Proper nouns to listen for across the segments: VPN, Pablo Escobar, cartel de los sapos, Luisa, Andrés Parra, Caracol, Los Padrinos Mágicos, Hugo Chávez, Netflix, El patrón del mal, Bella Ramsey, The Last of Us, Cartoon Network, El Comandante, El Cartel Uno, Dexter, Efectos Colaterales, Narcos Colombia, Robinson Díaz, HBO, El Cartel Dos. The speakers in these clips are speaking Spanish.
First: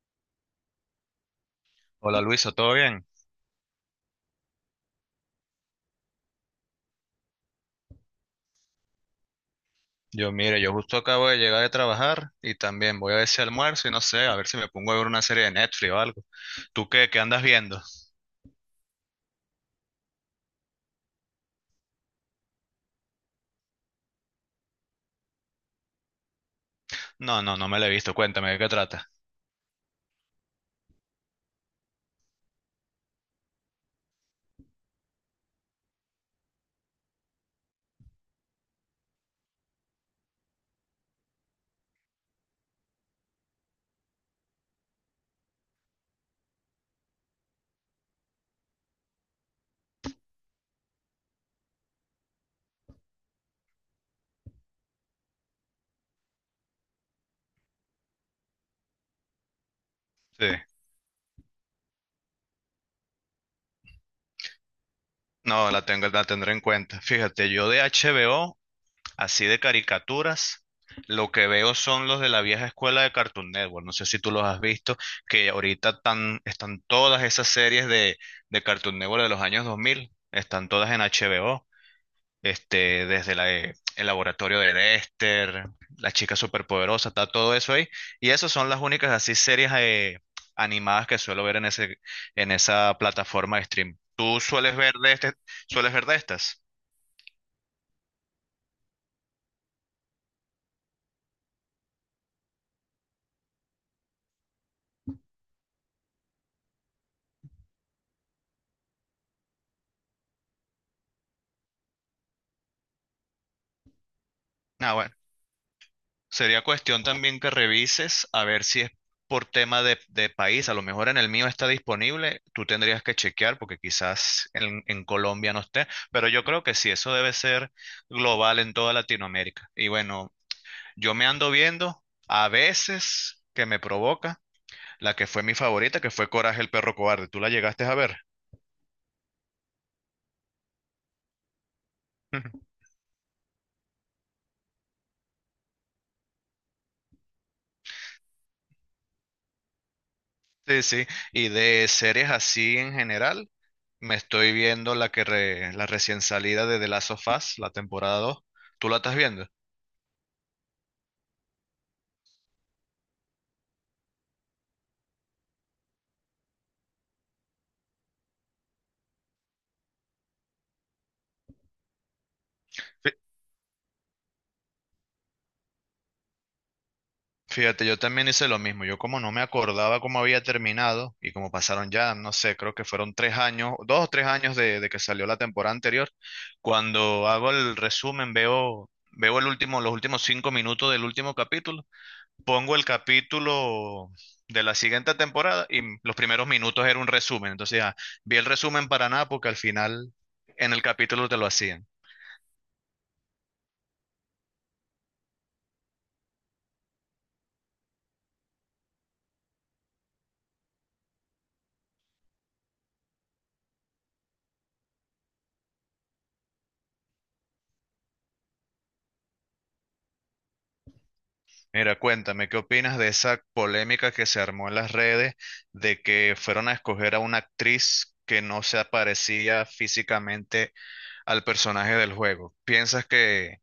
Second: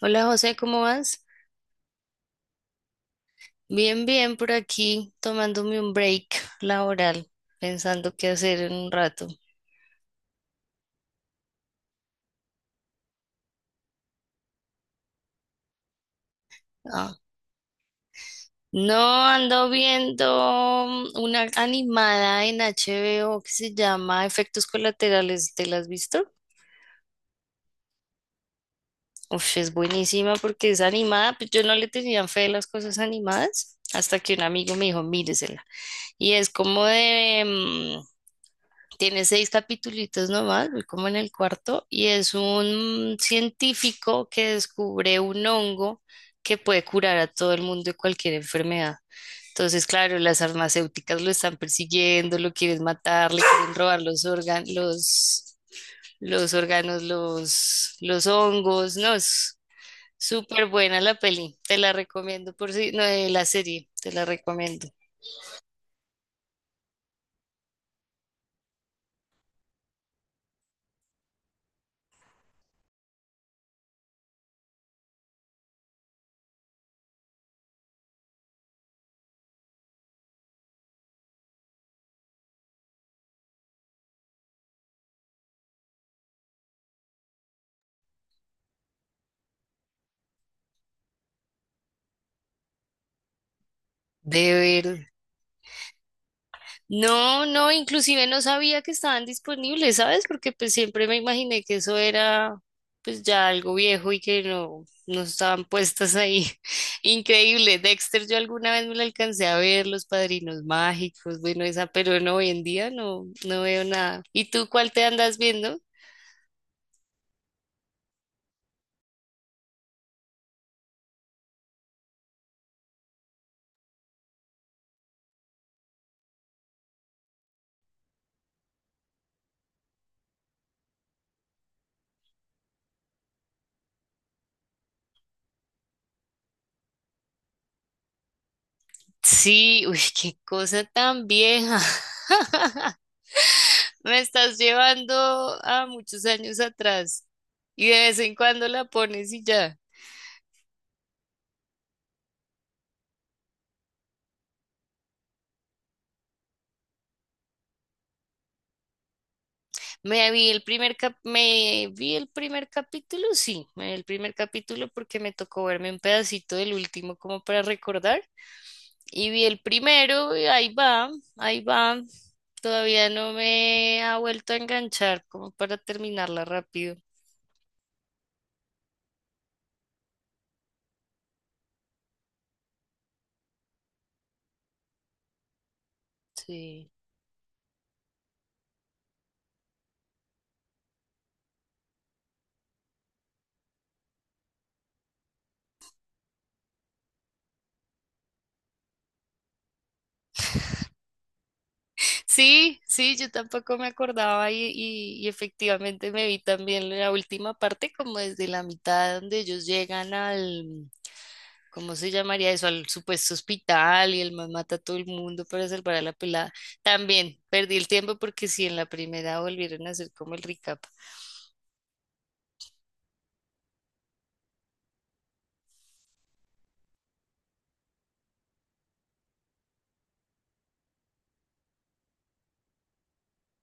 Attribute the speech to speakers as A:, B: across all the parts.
A: Hola José, ¿cómo vas?
B: Hola Luisa, ¿todo bien?
A: Bien, bien, por aquí tomándome un break laboral, pensando qué hacer en un rato.
B: Yo justo acabo de llegar de trabajar y también voy a ver si almuerzo y no sé, a ver si me pongo a ver una serie de Netflix o algo. ¿Tú qué,
A: Ah,
B: qué andas viendo?
A: no, ando viendo, una animada en HBO que se llama Efectos Colaterales, ¿te la has visto?
B: No, no, no me la he visto, cuéntame de qué trata.
A: Uf, es buenísima porque es animada, pues yo no le tenía fe a las cosas animadas hasta que un amigo me dijo, míresela. Y es como de, tiene seis capítulos nomás, voy como en el cuarto, y es un científico que descubre un hongo que puede curar a todo el mundo de cualquier enfermedad. Entonces, claro, las farmacéuticas lo están persiguiendo, lo quieren matar, le quieren robar los órganos, los órganos, los hongos, no, es
B: Sí,
A: súper buena la peli, te la recomiendo por si, no, la serie, te la recomiendo.
B: no, la tengo, la tendré en cuenta. Fíjate, yo de HBO, así de caricaturas, lo que veo son los de la vieja escuela de Cartoon Network. No sé si tú los has visto, que ahorita están todas esas series de Cartoon Network de los años 2000, están todas en HBO. Este, desde la, el laboratorio de Dexter, la chica superpoderosa, está todo eso ahí. Y esas son las únicas así series animadas que suelo ver en ese, en esa plataforma de stream. ¿Tú
A: De
B: sueles ver
A: ver,
B: de sueles ver de estas?
A: no, no, inclusive no sabía que estaban disponibles, ¿sabes? Porque pues siempre me imaginé que eso era pues ya algo viejo y que no, no estaban puestas ahí. Increíble, Dexter, yo alguna vez me lo alcancé a ver, Los Padrinos Mágicos, bueno, esa, pero no, hoy en día no, no veo nada. ¿Y tú cuál
B: Ah,
A: te
B: bueno.
A: andas viendo?
B: Sería cuestión también que revises a ver si es por tema de país. A lo mejor en el mío está disponible. Tú tendrías que chequear porque quizás en Colombia no esté. Pero yo creo que sí, eso debe ser global en toda Latinoamérica. Y bueno, yo me ando viendo a veces que me provoca la que fue mi favorita, que fue Coraje el perro cobarde. ¿Tú la llegaste a ver?
A: Sí, uy, qué cosa tan vieja. Me estás llevando a muchos años atrás y de vez en cuando la pones y ya.
B: Sí, sí. Y de series así en general, me estoy viendo la que la recién salida de The Last of Us, la temporada 2. ¿Tú la estás viendo?
A: Me vi el primer capítulo, sí, me vi el primer capítulo porque me tocó verme un pedacito del último como para recordar. Y vi el primero y ahí va. Todavía no me ha vuelto a enganchar como para terminarla rápido.
B: Fíjate, yo también hice lo mismo. Yo como no me acordaba cómo había terminado y como pasaron ya, no sé, creo que fueron tres años, dos o tres años de que salió la temporada anterior.
A: Sí.
B: Cuando hago el resumen, veo el último, los últimos cinco minutos del último capítulo, pongo el capítulo de la siguiente temporada y los primeros minutos era un resumen. Entonces, vi el resumen para nada porque al final en el capítulo te lo hacían.
A: Sí, sí, yo tampoco me acordaba y efectivamente me vi también la última parte como desde la mitad donde ellos llegan al... ¿Cómo se llamaría eso? Al supuesto hospital y el man mata a todo el mundo para salvar a la pelada. También perdí el tiempo porque si en la primera volvieron a hacer como el recap.
B: Mira, cuéntame, ¿qué opinas de esa polémica que se armó en las redes de que fueron a escoger a una actriz que no se parecía físicamente al personaje del juego? ¿Piensas que,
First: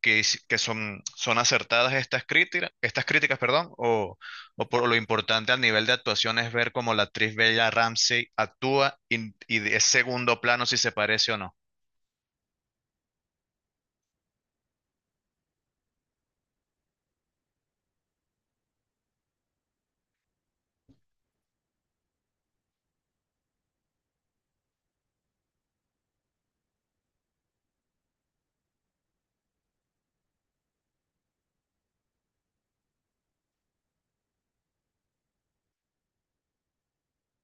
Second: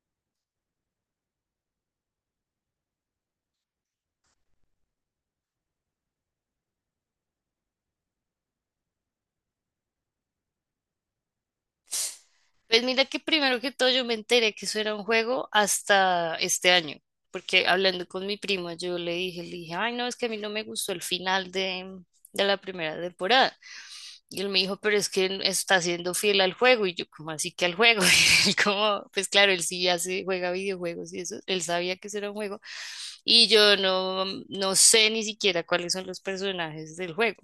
B: que, hici- que son, son acertadas estas críticas, perdón, o por lo importante al nivel de actuación es ver cómo la actriz Bella Ramsey actúa y de es segundo plano si se parece o no?
A: Pues mira que primero que todo yo me enteré que eso era un juego hasta este año, porque hablando con mi primo yo le dije, ay no, es que a mí no me gustó el final de la primera temporada. Y él me dijo, pero es que está siendo fiel al juego. Y yo, ¿como así que al juego? Y él como, pues claro, él sí hace, juega videojuegos y eso, él sabía que eso era un juego. Y yo no, no sé ni siquiera cuáles son los personajes del juego,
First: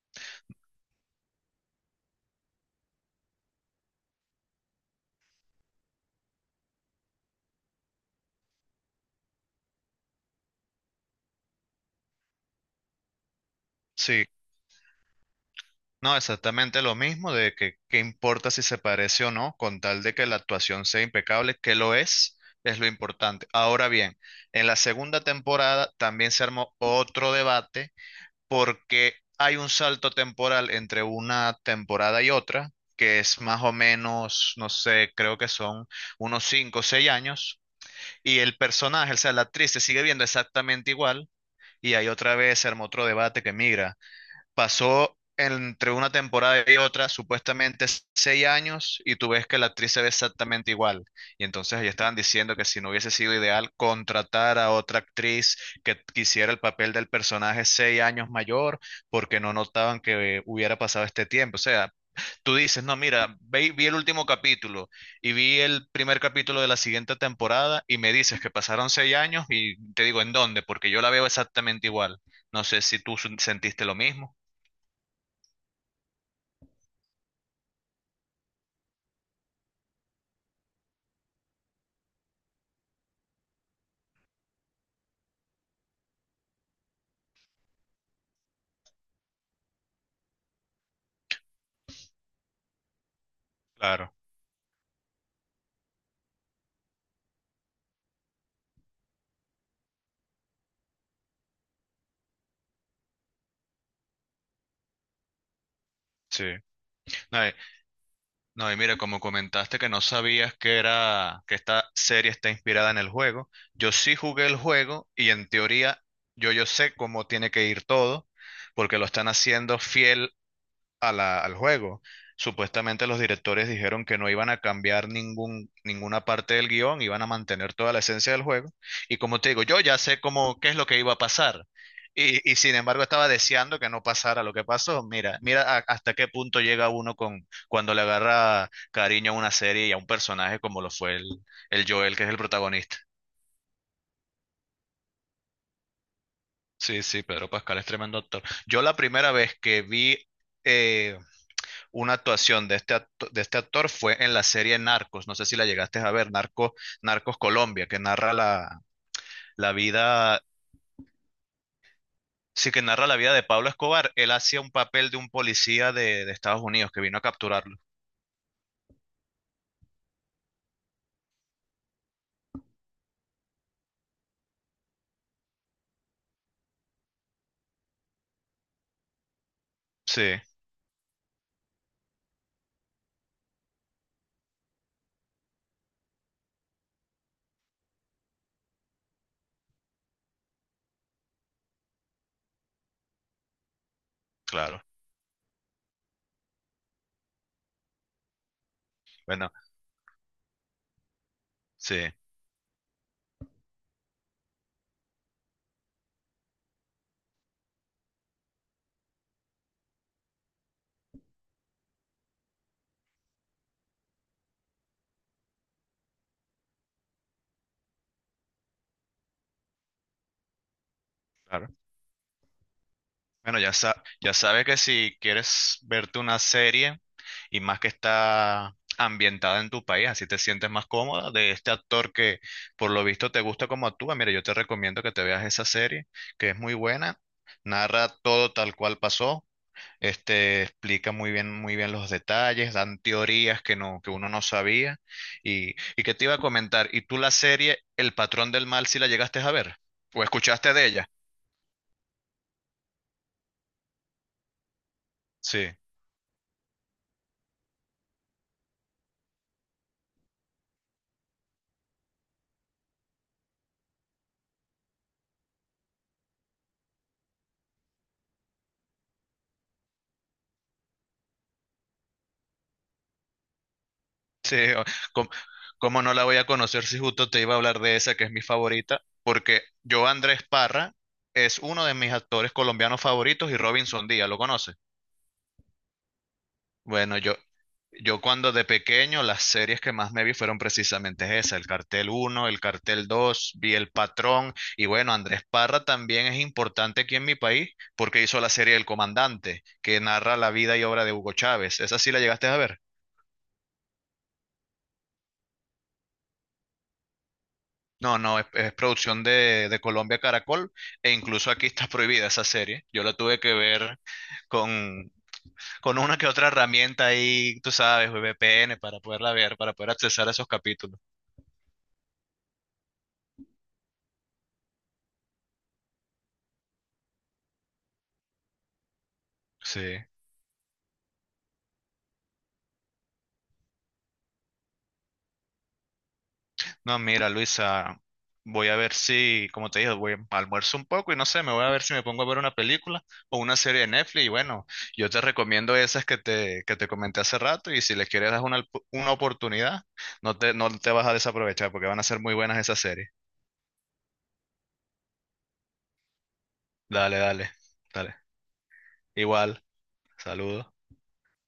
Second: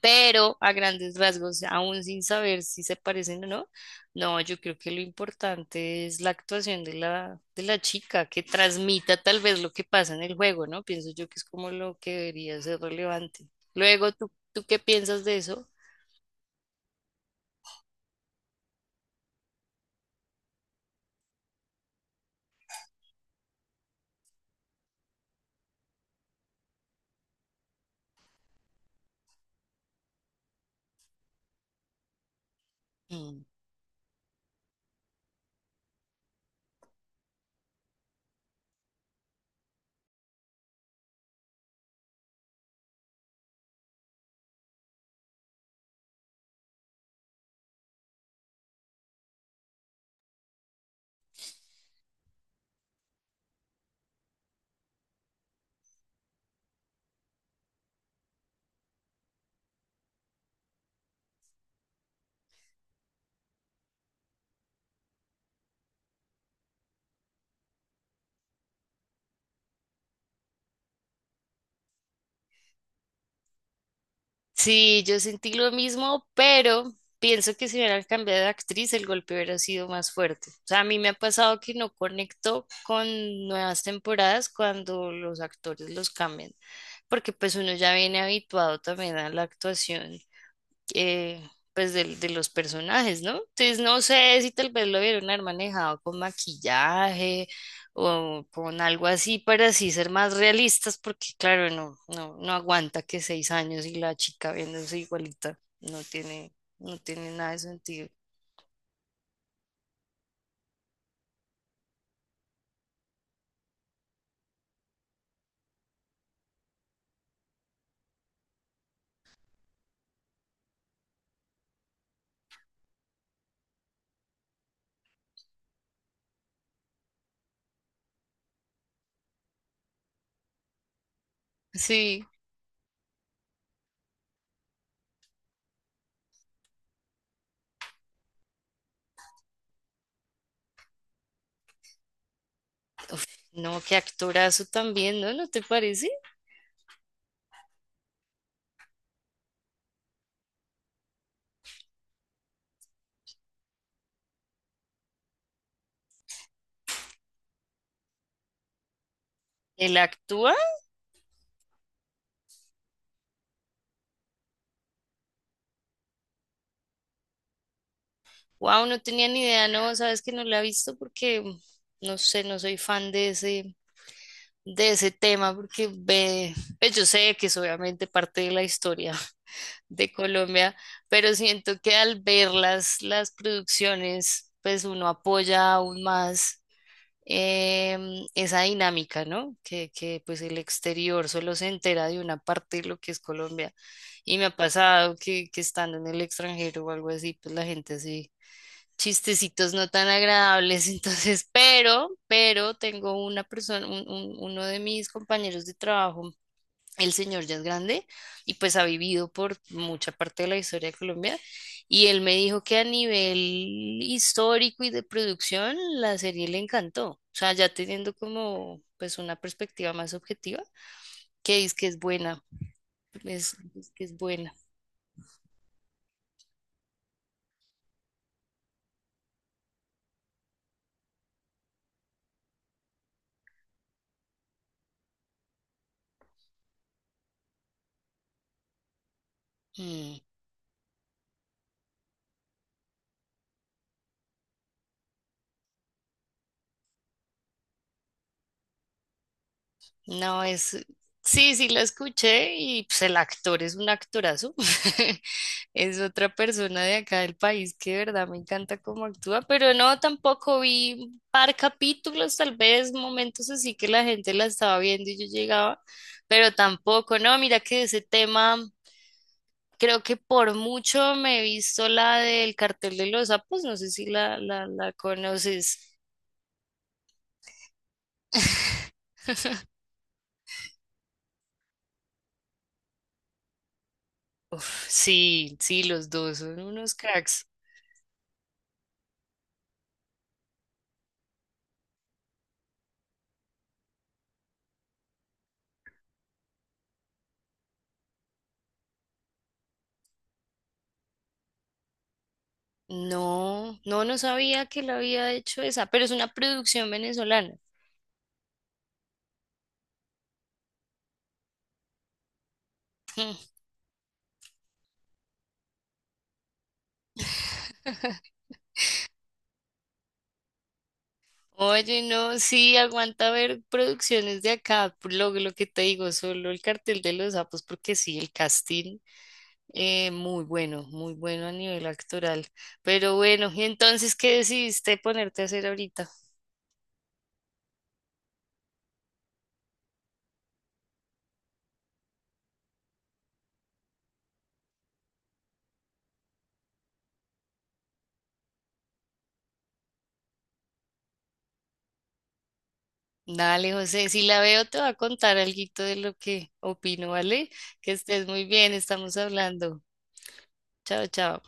A: pero a grandes rasgos, aún sin saber si se parecen o no, no, yo creo que lo importante es la actuación de la chica, que transmita tal vez lo que pasa en el juego, ¿no? Pienso yo que es como lo que debería ser relevante. Luego,
B: Sí.
A: ¿tú qué piensas de eso?
B: No, exactamente lo mismo, de que qué importa si se parece o no, con tal de que la actuación sea impecable, que lo es lo importante. Ahora bien, en la segunda temporada también se armó otro debate porque hay un salto temporal entre una temporada y otra, que es
A: Mm.
B: más o menos, no sé, creo que son unos 5 o 6 años, y el personaje, o sea, la actriz se sigue viendo exactamente igual, y ahí otra vez se armó otro debate que migra. Pasó entre una temporada y otra supuestamente seis años y tú ves que la actriz se ve exactamente igual. Y entonces ellos estaban diciendo que si no hubiese sido ideal contratar a otra actriz que quisiera el papel del personaje seis años mayor porque no notaban que hubiera pasado este tiempo. O sea, tú dices, no, mira, vi el último capítulo y vi el primer capítulo de la siguiente temporada y me dices que pasaron seis años y te digo, ¿en dónde? Porque yo la veo exactamente igual. No sé si tú sentiste lo mismo.
A: Sí, yo sentí lo mismo, pero pienso que si hubieran cambiado de actriz, el golpe hubiera sido más fuerte. O sea, a mí me ha pasado que no conecto con nuevas temporadas cuando los actores los cambian. Porque pues uno ya viene habituado también a la actuación, eh, pues los personajes, ¿no? Entonces no
B: Claro,
A: sé si tal vez lo vieron haber manejado con maquillaje o con algo así para así ser más realistas, porque claro, no, no, no aguanta que seis años y la chica viéndose igualita, no tiene,
B: sí.
A: no tiene
B: No,
A: nada
B: y,
A: de sentido.
B: no, y mira, como comentaste que no sabías que era, que esta serie está inspirada en el juego, yo sí jugué el juego y en teoría yo sé cómo tiene que ir todo, porque lo están haciendo fiel a al juego. Supuestamente los directores dijeron que no iban a cambiar ninguna parte del guión, iban a mantener toda la esencia del juego. Y como te digo, yo ya sé cómo, qué es lo que iba a pasar.
A: Sí,
B: Y sin embargo estaba deseando que no pasara lo que pasó. Mira, hasta qué punto llega uno con cuando le agarra cariño a una serie y a un personaje como lo fue el Joel, que es el protagonista.
A: no, qué actorazo también, ¿no? ¿No te parece?
B: Sí, sí, Pedro Pascal es tremendo actor. Yo la primera vez que vi una actuación de este actor fue en la serie Narcos. No sé si la llegaste a ver, Narcos Colombia, que narra la
A: Él
B: vida,
A: actúa...
B: sí, que narra la vida de Pablo Escobar. Él hacía un papel de un policía de Estados Unidos que vino a capturarlo.
A: Wow, no tenía ni idea, no, sabes que no la he visto porque no sé, no soy fan de ese tema, porque ve, pues yo sé que es obviamente parte de la historia de
B: Sí,
A: Colombia, pero siento que al ver las producciones, pues uno apoya aún más, esa dinámica, ¿no? Que pues el exterior solo se entera de una parte de lo que es Colombia. Y me ha
B: claro.
A: pasado que estando en el extranjero o algo así, pues la gente sí
B: Bueno,
A: chistecitos no tan agradables, entonces,
B: sí.
A: pero tengo una persona, uno de mis compañeros de trabajo, el señor ya es grande y pues ha vivido por mucha parte de la historia de Colombia y él me dijo que a nivel histórico y de producción la serie le encantó, o sea, ya teniendo como pues una perspectiva más objetiva, que
B: Claro.
A: dice que es buena,
B: Bueno, ya
A: es que es buena.
B: sabes que si quieres verte una serie y más que está ambientada en tu país, así te sientes más cómoda de este actor que por lo visto te gusta como actúa, mira, yo te recomiendo que te veas esa serie, que es muy buena, narra todo tal cual pasó,
A: Mm.
B: este explica muy bien los detalles, dan teorías que que uno no sabía y que te iba a comentar, ¿y tú la serie El patrón del mal si la llegaste a ver o
A: No,
B: escuchaste
A: es,
B: de ella?
A: sí, sí lo escuché y pues el actor es un actorazo.
B: Sí.
A: Es otra persona de acá del país que de verdad me encanta cómo actúa, pero no, tampoco vi un par capítulos, tal vez momentos así que la gente la estaba viendo y yo llegaba, pero tampoco, no, mira que ese tema, creo que por mucho me he visto la del cartel de los sapos, no sé si
B: Sí, o-
A: la
B: ¿cómo,
A: conoces.
B: cómo no la voy a conocer si justo te iba a hablar de esa que es mi favorita? Porque yo, Andrés Parra, es uno de mis actores colombianos favoritos y Robinson Díaz, ¿lo conoces?
A: Uf, sí, sí, los dos son unos
B: Bueno,
A: cracks.
B: yo cuando de pequeño las series que más me vi fueron precisamente esa, el Cartel Uno el Cartel Dos vi El Patrón y bueno, Andrés Parra también es importante aquí en mi país porque hizo la serie El Comandante, que narra la vida y obra de Hugo Chávez. ¿Esa sí la llegaste a ver?
A: No, no, no sabía que la había hecho esa, pero es una producción venezolana.
B: No, no, es producción de Colombia Caracol e incluso aquí está prohibida esa serie. Yo la tuve que ver con, con una que otra herramienta ahí, tú sabes,
A: Hmm.
B: VPN para poderla ver, para poder accesar a esos capítulos.
A: Oye, no, sí, aguanta ver producciones de acá, por lo que te digo, solo el cartel de los sapos, porque sí, el casting,
B: Sí.
A: muy bueno, muy bueno a nivel actoral. Pero bueno, ¿y entonces qué decidiste ponerte a hacer ahorita?
B: No, mira, Luisa, voy a ver si, como te dije, voy a almuerzo un poco y no sé, me voy a ver si me pongo a ver una película o una serie de Netflix. Y bueno, yo te recomiendo esas que que te comenté hace rato y si les quieres dar una oportunidad, no te vas a desaprovechar porque van a ser muy buenas esas series.
A: Dale, José, si la veo te va a contar alguito de lo que opino,
B: Dale,
A: ¿vale?
B: dale,
A: Que
B: dale.
A: estés muy bien, estamos
B: Igual,
A: hablando.
B: saludos.
A: Chao, chao.